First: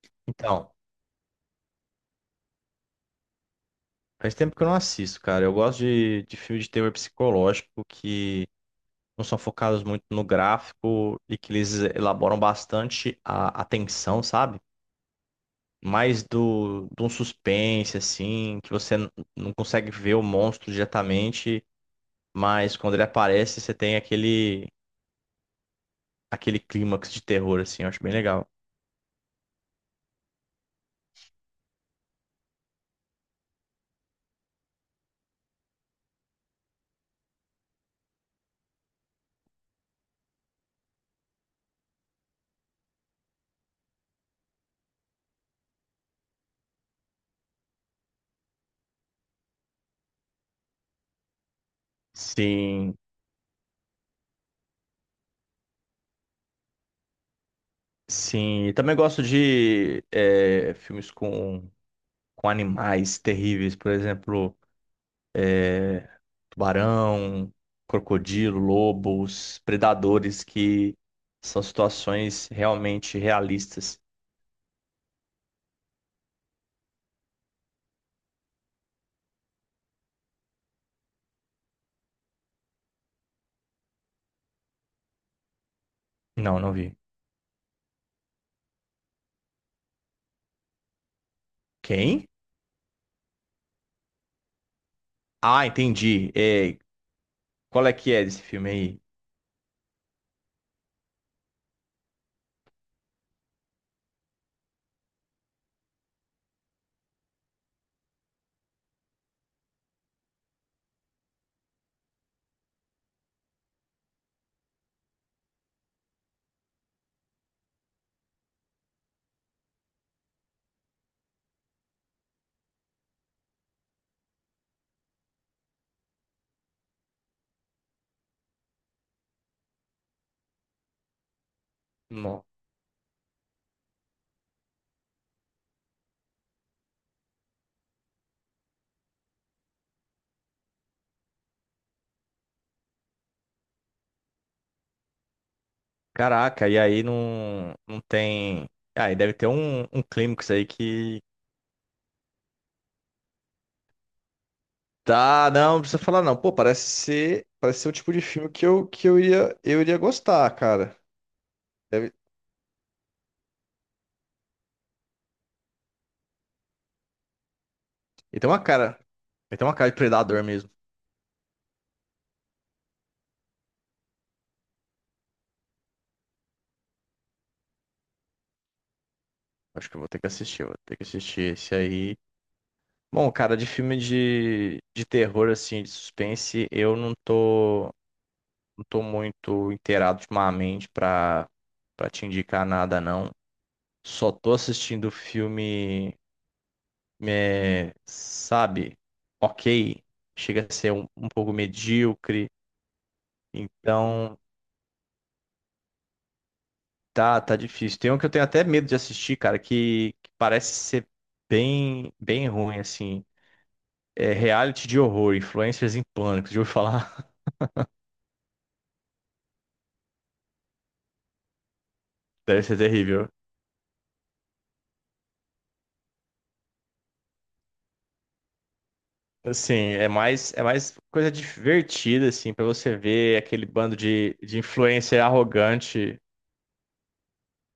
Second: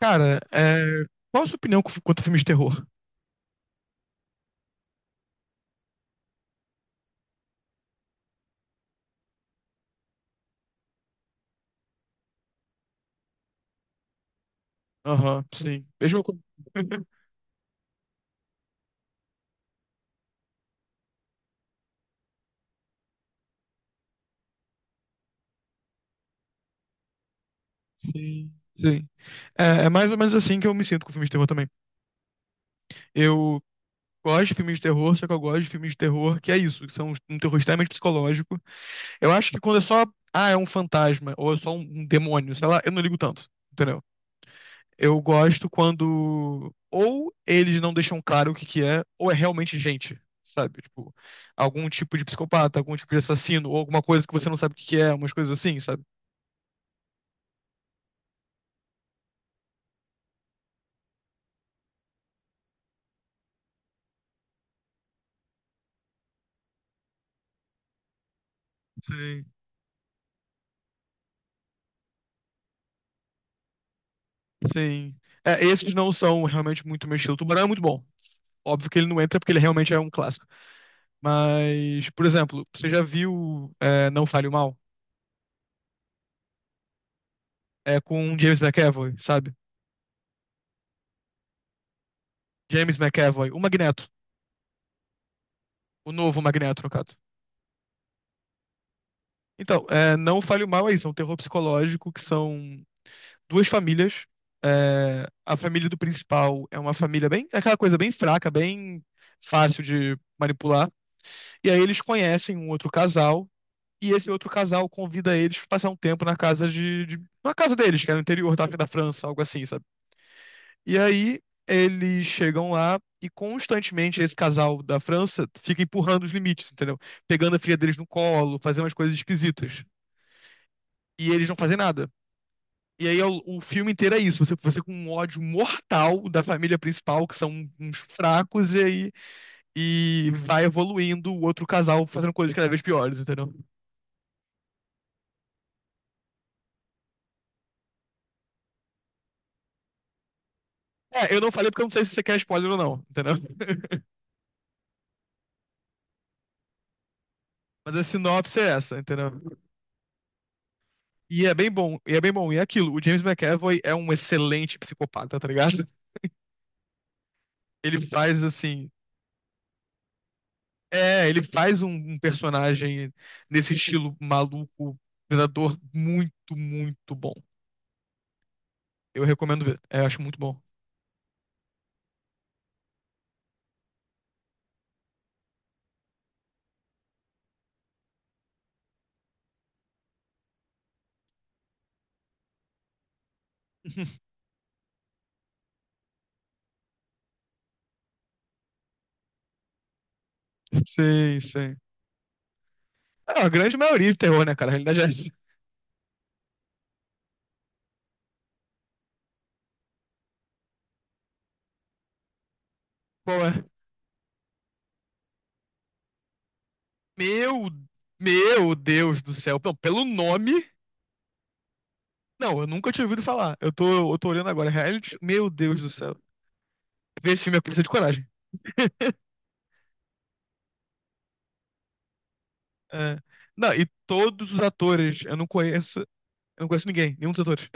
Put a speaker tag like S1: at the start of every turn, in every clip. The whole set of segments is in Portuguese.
S1: Cara,
S2: Então,
S1: qual a sua opinião quanto a filmes de terror?
S2: faz tempo que eu não assisto, cara. Eu gosto de filmes de terror psicológico que não são focados muito no gráfico e que eles elaboram bastante a tensão, sabe?
S1: Aham, sim. Mesmo
S2: Mais
S1: com.
S2: de um suspense, assim, que não consegue ver o monstro diretamente, mas quando ele aparece, você tem aquele clímax de terror, assim. Eu acho bem legal.
S1: Sim, sim. É, é mais ou menos assim que eu me sinto com filmes de terror também. Eu gosto de filmes de terror, só que eu gosto de filmes de terror que é isso, que são um terror extremamente psicológico. Eu acho que quando é só, ah, é um fantasma, ou é só um demônio, sei lá, eu não ligo tanto. Eu gosto quando ou eles não deixam claro o que que é, ou é realmente gente, sabe? Tipo, algum tipo de psicopata, algum
S2: Sim,
S1: tipo de assassino, ou alguma coisa que você não sabe o que que é, umas coisas assim, sabe?
S2: sim. E também gosto de filmes com animais terríveis, por exemplo. Tubarão, crocodilo,
S1: Sim,
S2: lobos, predadores, que são situações realmente realistas.
S1: sim. É, esses não são realmente muito meu estilo. Tubarão é muito bom. Óbvio que ele não entra porque ele realmente é um clássico. Mas, por exemplo, você já viu Não Fale o Mal?
S2: Não, não vi.
S1: É com James McAvoy, sabe?
S2: Quem?
S1: James McAvoy, o Magneto.
S2: Ah,
S1: O
S2: entendi.
S1: novo
S2: É,
S1: Magneto, no caso.
S2: qual é que é desse filme aí?
S1: Então, Não Fale o Mal é isso, é um terror psicológico que são duas famílias. É, a família do principal é uma família bem, é aquela coisa bem fraca, bem fácil de manipular. E aí eles conhecem um outro casal e esse outro casal convida eles para passar um tempo na casa de na casa deles, que é no interior da França, algo assim, sabe? E aí eles chegam lá e constantemente esse casal da França fica empurrando os limites, entendeu? Pegando a filha deles no colo, fazendo umas coisas esquisitas. E eles não fazem nada.
S2: Não.
S1: E aí é o filme inteiro é isso. Você com um ódio mortal da família principal, que são uns fracos, e aí e vai evoluindo o outro casal fazendo coisas cada vez piores, entendeu?
S2: Caraca, e aí não, não tem. Ah, e deve ter um, um clímax aí que.
S1: É, eu não falei porque eu não sei se você quer spoiler ou não, entendeu?
S2: Tá, não, não precisa falar não. Pô, parece ser o
S1: Mas a
S2: tipo de filme
S1: sinopse é essa,
S2: que
S1: entendeu?
S2: eu iria gostar, cara.
S1: E é bem bom,
S2: Deve...
S1: e é bem bom. E é aquilo, o James McAvoy é um excelente psicopata, tá ligado? Ele
S2: Ele
S1: faz
S2: tem uma
S1: assim.
S2: cara. Ele tem uma cara de predador mesmo.
S1: É, ele faz um personagem nesse estilo maluco, predador, muito, muito bom. Eu recomendo ver.
S2: Acho que
S1: É,
S2: eu vou ter
S1: acho
S2: que
S1: muito bom.
S2: assistir, vou ter que assistir esse aí. Bom, cara, de filme de terror, assim, de suspense, eu não tô, não tô muito inteirado ultimamente pra, pra te indicar nada, não. Só tô assistindo filme, é, sabe, ok, chega a ser um, um
S1: Sim,
S2: pouco
S1: sim.
S2: medíocre,
S1: Ah, a grande maioria de
S2: então
S1: terror, né, cara? A realidade é essa.
S2: tá, tá difícil. Tem um que eu tenho até medo de assistir, cara, que parece ser bem, bem ruim, assim.
S1: Qual é?
S2: É, reality de horror, influencers em pânico, de eu falar,
S1: Meu, meu Deus do céu. Não, pelo nome. Não,
S2: deve
S1: eu
S2: ser
S1: nunca tinha ouvido
S2: terrível.
S1: falar. Eu tô olhando agora. Reality. Meu Deus do céu. Ver esse filme é precisa de coragem.
S2: Assim, é mais coisa divertida, assim, pra você
S1: É.
S2: ver aquele
S1: Não, e
S2: bando
S1: todos
S2: de
S1: os
S2: influencer
S1: atores, eu não conheço.
S2: arrogante.
S1: Eu não conheço ninguém, nenhum dos atores.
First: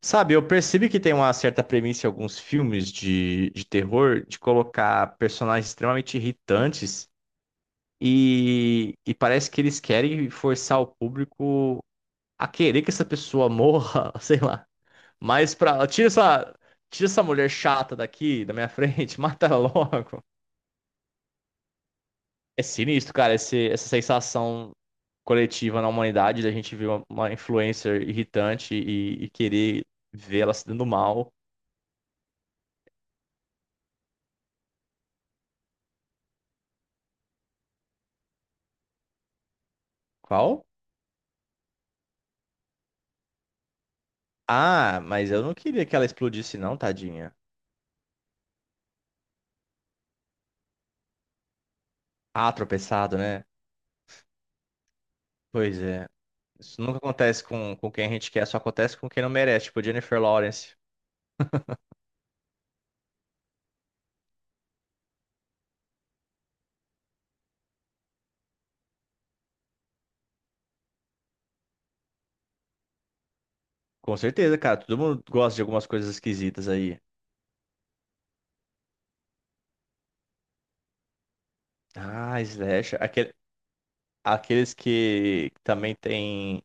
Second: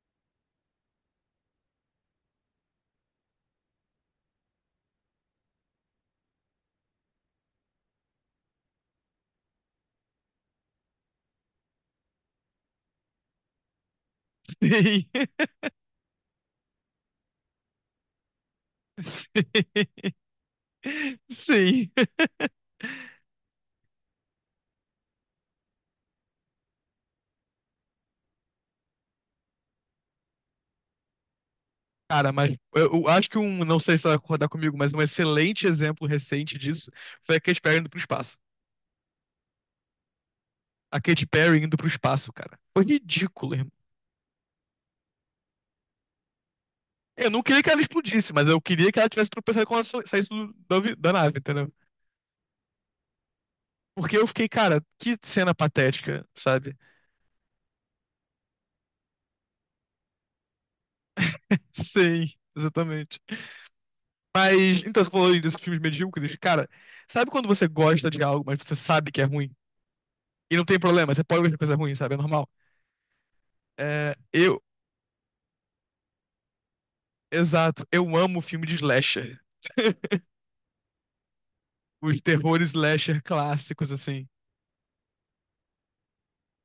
S2: Sabe, eu percebi que tem uma certa premissa em alguns filmes de terror de colocar personagens extremamente irritantes e parece que eles querem forçar o público a querer que essa pessoa morra, sei lá.
S1: Sim.
S2: Mas pra. Tira essa. Tira essa mulher chata daqui, da minha frente, mata ela
S1: Sim.
S2: logo.
S1: Sim.
S2: É sinistro, cara, esse, essa sensação coletiva na humanidade da gente ver uma influencer irritante e querer ver ela se dando mal.
S1: Cara, mas eu acho que não sei se você vai concordar comigo, mas um excelente exemplo recente disso foi aquele Expediente para o Espaço.
S2: Qual?
S1: A Katy Perry indo pro espaço, cara. Foi ridículo, irmão.
S2: Ah, mas eu não queria que ela explodisse, não,
S1: Eu
S2: tadinha.
S1: não queria que ela explodisse, mas eu queria que ela tivesse tropeçado quando ela saísse da nave, entendeu?
S2: Ah, tropeçado, né?
S1: Porque eu fiquei, cara, que cena
S2: Pois é.
S1: patética, sabe?
S2: Isso nunca acontece com quem a gente quer, só acontece com quem não merece, tipo Jennifer Lawrence.
S1: Sim, exatamente. Mas, então, você falou aí desses filmes medíocres. Cara, sabe quando você gosta de algo, mas você sabe que é ruim? E não tem problema, você pode gostar de coisa ruim, sabe? É normal. É,
S2: Com certeza, cara. Todo mundo gosta de algumas coisas esquisitas aí.
S1: exato, eu amo filme de slasher. Os
S2: Ah,
S1: terrores
S2: slasher.
S1: slasher
S2: Aquele,
S1: clássicos, assim.
S2: aqueles que também tem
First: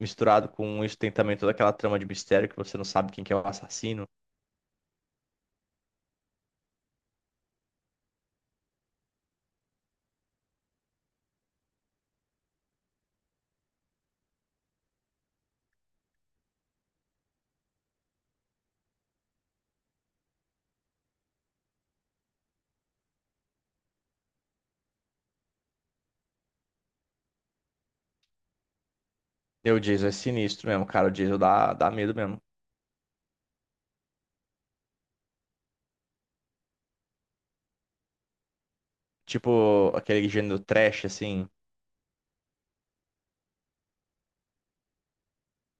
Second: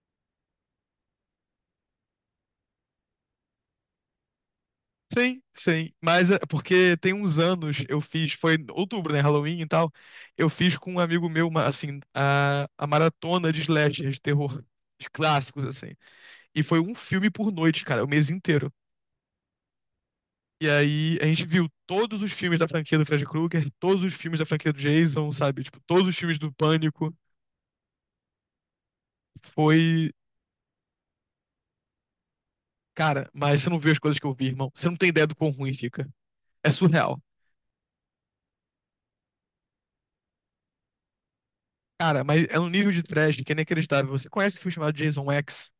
S2: misturado com isso, tem também toda aquela trama de mistério que você não sabe quem que é o assassino.
S1: Sim, sim. Mas é porque tem uns anos eu fiz, foi em outubro, né? Halloween e tal. Eu fiz com um amigo meu, assim, a maratona de slasher, de terror, de clássicos, assim. E foi um filme por noite, cara, o mês inteiro. E aí a gente viu todos os filmes da franquia do Fred Krueger, todos os filmes da franquia do Jason, sabe? Tipo, todos os filmes do Pânico.
S2: E o Jason
S1: Foi.
S2: é sinistro mesmo, cara. O Jason dá, dá medo mesmo.
S1: Cara, mas você não viu as coisas que eu vi, irmão. Você não tem ideia do quão ruim fica. É surreal.
S2: Tipo aquele gênero trash, assim.
S1: Cara, mas é um nível de trash que é inacreditável. Você conhece o filme chamado Jason X?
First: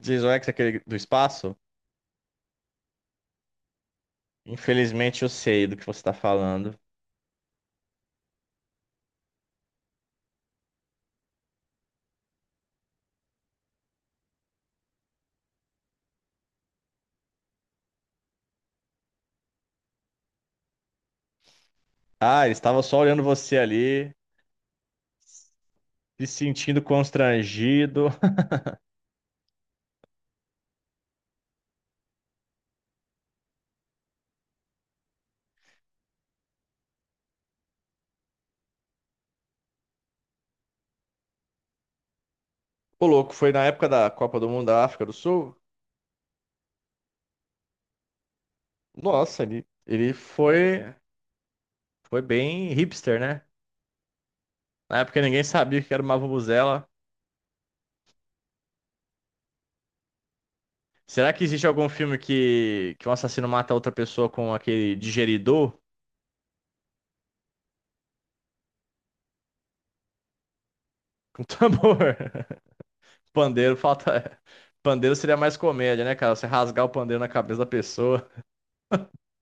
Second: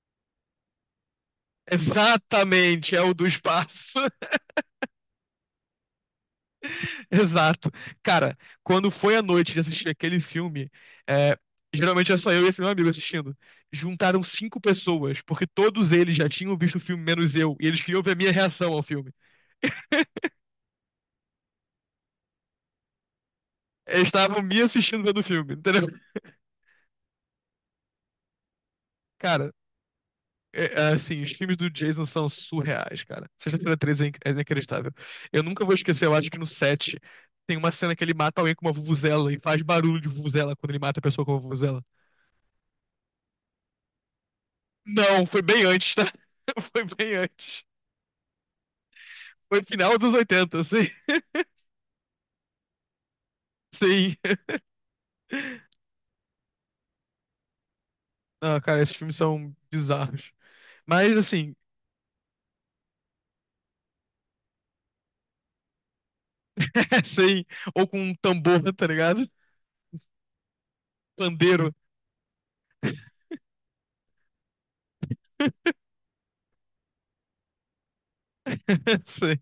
S2: Jason X, aquele do espaço.
S1: Exatamente, é o do espaço.
S2: Infelizmente eu sei do que você tá falando.
S1: Exato. Cara, quando foi a noite de assistir aquele filme, é, geralmente é só eu e esse meu amigo assistindo. Juntaram cinco pessoas, porque todos eles já tinham visto o filme, menos eu, e eles queriam ver a minha reação ao filme.
S2: Ah, ele estava só olhando você
S1: Eles
S2: ali,
S1: estavam me assistindo vendo o filme, entendeu?
S2: se sentindo constrangido.
S1: Cara, é assim, os filmes do Jason são surreais, cara. Sexta-feira 13 é inacreditável. Eu nunca vou esquecer, eu acho que no 7 tem uma cena que ele mata alguém com uma vuvuzela e faz barulho de vuvuzela quando ele mata a pessoa com uma vuvuzela.
S2: Ô, louco, foi na época da Copa do Mundo da África do
S1: Não, foi
S2: Sul?
S1: bem antes, tá? Foi bem antes.
S2: Nossa,
S1: Foi
S2: ele,
S1: final
S2: ele
S1: dos 80,
S2: foi,
S1: sim.
S2: foi bem hipster, né?
S1: Sim.
S2: Na época ninguém sabia o que era uma vuvuzela.
S1: Ah, cara, esses filmes são bizarros. Mas
S2: Será que
S1: assim,
S2: existe algum filme que um assassino mata outra pessoa com aquele digeridor?
S1: sim. Ou com um tambor, tá ligado?
S2: Com
S1: Pandeiro.
S2: tambor? Pandeiro falta. Pandeiro seria mais comédia, né, cara? Você rasgar o pandeiro na cabeça da pessoa.
S1: Sim.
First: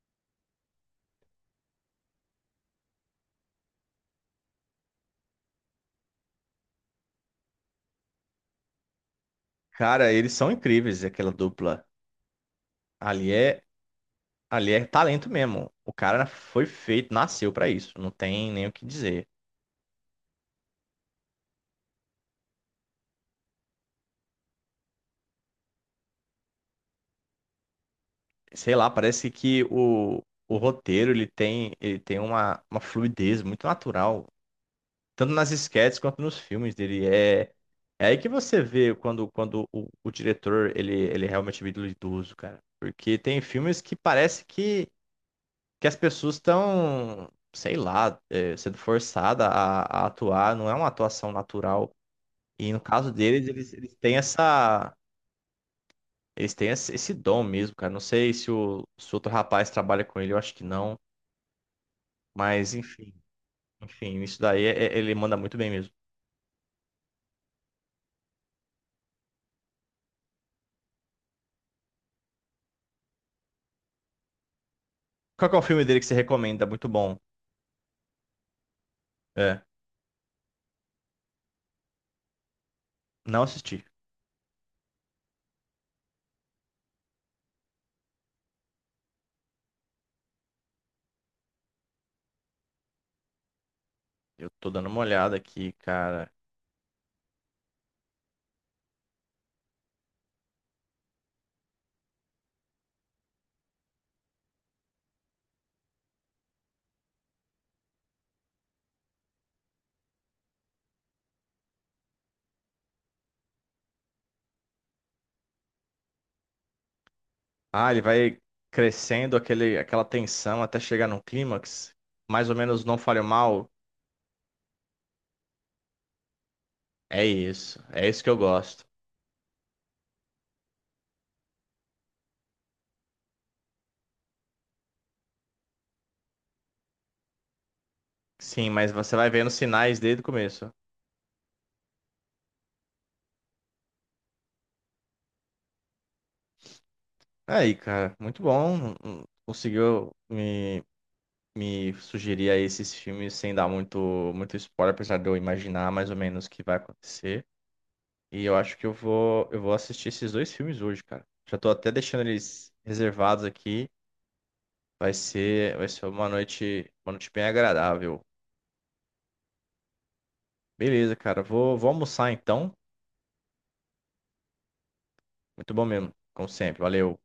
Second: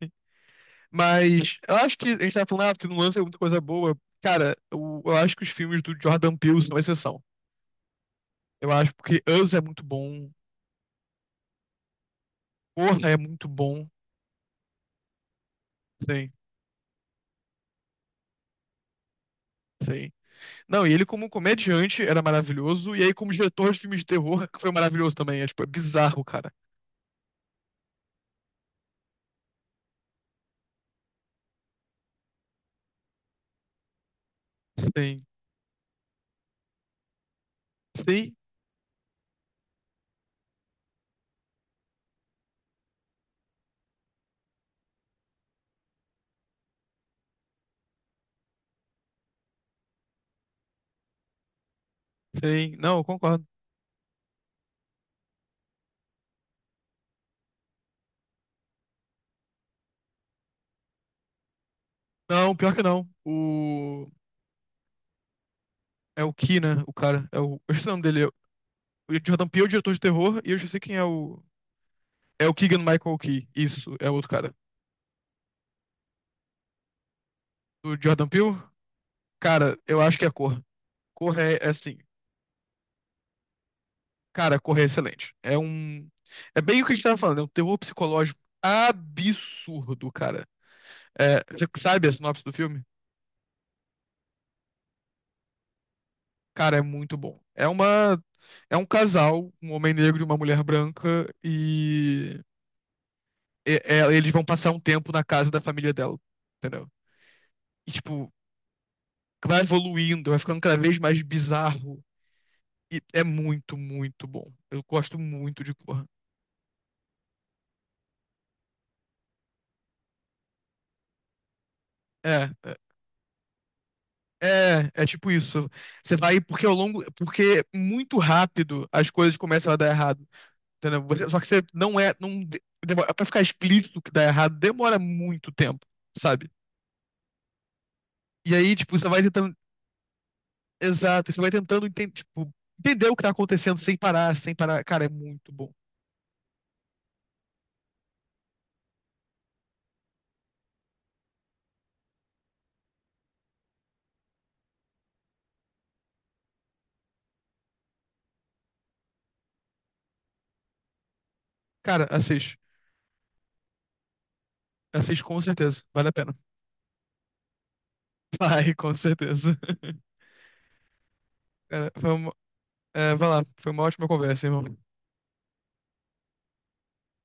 S1: Mas eu acho que a gente tava falando, ah, porque não lança muita coisa boa. Cara, eu acho que os filmes do Jordan Peele são exceção. Eu acho porque Us é muito
S2: Cara,
S1: bom.
S2: eles são incríveis, aquela dupla.
S1: Corra é
S2: Ali
S1: muito
S2: é,
S1: bom.
S2: ali é talento mesmo. O cara
S1: Sim,
S2: foi feito, nasceu pra isso. Não tem nem o que dizer.
S1: sim. Não, e ele como comediante era maravilhoso, e aí como diretor de filmes de terror foi maravilhoso também. É, tipo, é bizarro, cara.
S2: Sei lá, parece que o roteiro ele tem uma fluidez muito natural,
S1: Sim,
S2: tanto nas esquetes quanto nos filmes dele. É, é aí que
S1: sim,
S2: você vê quando, quando o diretor ele, ele realmente é ídolo idoso, cara. Porque tem filmes que parece que as pessoas estão, sei lá, é, sendo forçadas a atuar, não é uma atuação natural. E
S1: sim.
S2: no
S1: Não, eu
S2: caso
S1: concordo.
S2: deles, eles têm essa. Eles têm esse esse dom mesmo, cara. Não sei se o, se outro rapaz trabalha com ele, eu acho que não.
S1: Não,
S2: Mas
S1: pior que não.
S2: enfim,
S1: O.
S2: enfim, isso daí é- é- ele manda muito bem mesmo.
S1: É o Key, né? O cara. É o. Eu esqueci o nome dele. O Jordan Peele é o diretor de terror, e eu já sei quem é o. É o Keegan-Michael Key. Isso, é outro cara.
S2: Qual que é o filme dele que você recomenda? Muito bom.
S1: O Jordan Peele,
S2: É.
S1: cara, eu acho que é Cor. Cor é assim.
S2: Não assisti.
S1: Cara, Cor é excelente. É um. É bem o que a gente tava falando, é um terror psicológico absurdo, cara. É, você sabe a sinopse do filme?
S2: Eu tô dando uma olhada aqui, cara.
S1: Cara, é muito bom. É um casal, um homem negro e uma mulher branca, eles vão passar um tempo na casa da família dela, entendeu? E, tipo, vai evoluindo, vai ficando cada vez mais bizarro. E é muito, muito bom. Eu gosto muito de Corra.
S2: Ah, ele vai crescendo aquele, aquela tensão até chegar num clímax.
S1: É,
S2: Mais ou
S1: é,
S2: menos não falha mal.
S1: é, tipo isso. Você vai, porque ao longo,
S2: É
S1: porque
S2: isso. É
S1: muito
S2: isso que eu gosto.
S1: rápido as coisas começam a dar errado. Entendeu? Só que você não é. Não, demora, pra ficar explícito que dá errado, demora muito tempo, sabe? E
S2: Sim,
S1: aí,
S2: mas
S1: tipo, você
S2: você
S1: vai
S2: vai vendo
S1: tentando.
S2: sinais desde o começo.
S1: Exato, você vai tentando tipo, entender o que tá acontecendo sem parar, sem parar. Cara, é muito bom.
S2: Aí, cara, muito bom. Conseguiu me, me sugerir aí esses filmes sem dar muito, muito spoiler, apesar de eu imaginar mais ou menos o que vai acontecer. E eu acho que eu vou assistir esses dois filmes hoje, cara. Já tô até
S1: Cara,
S2: deixando
S1: assiste.
S2: eles reservados aqui.
S1: Assiste com certeza.
S2: Vai ser
S1: Vale a pena.
S2: uma noite bem agradável.
S1: Vai, com certeza.
S2: Beleza, cara. Vou, vou
S1: Cara,
S2: almoçar então.
S1: vai lá. Foi uma ótima conversa, irmão.
S2: Muito bom mesmo, como sempre. Valeu.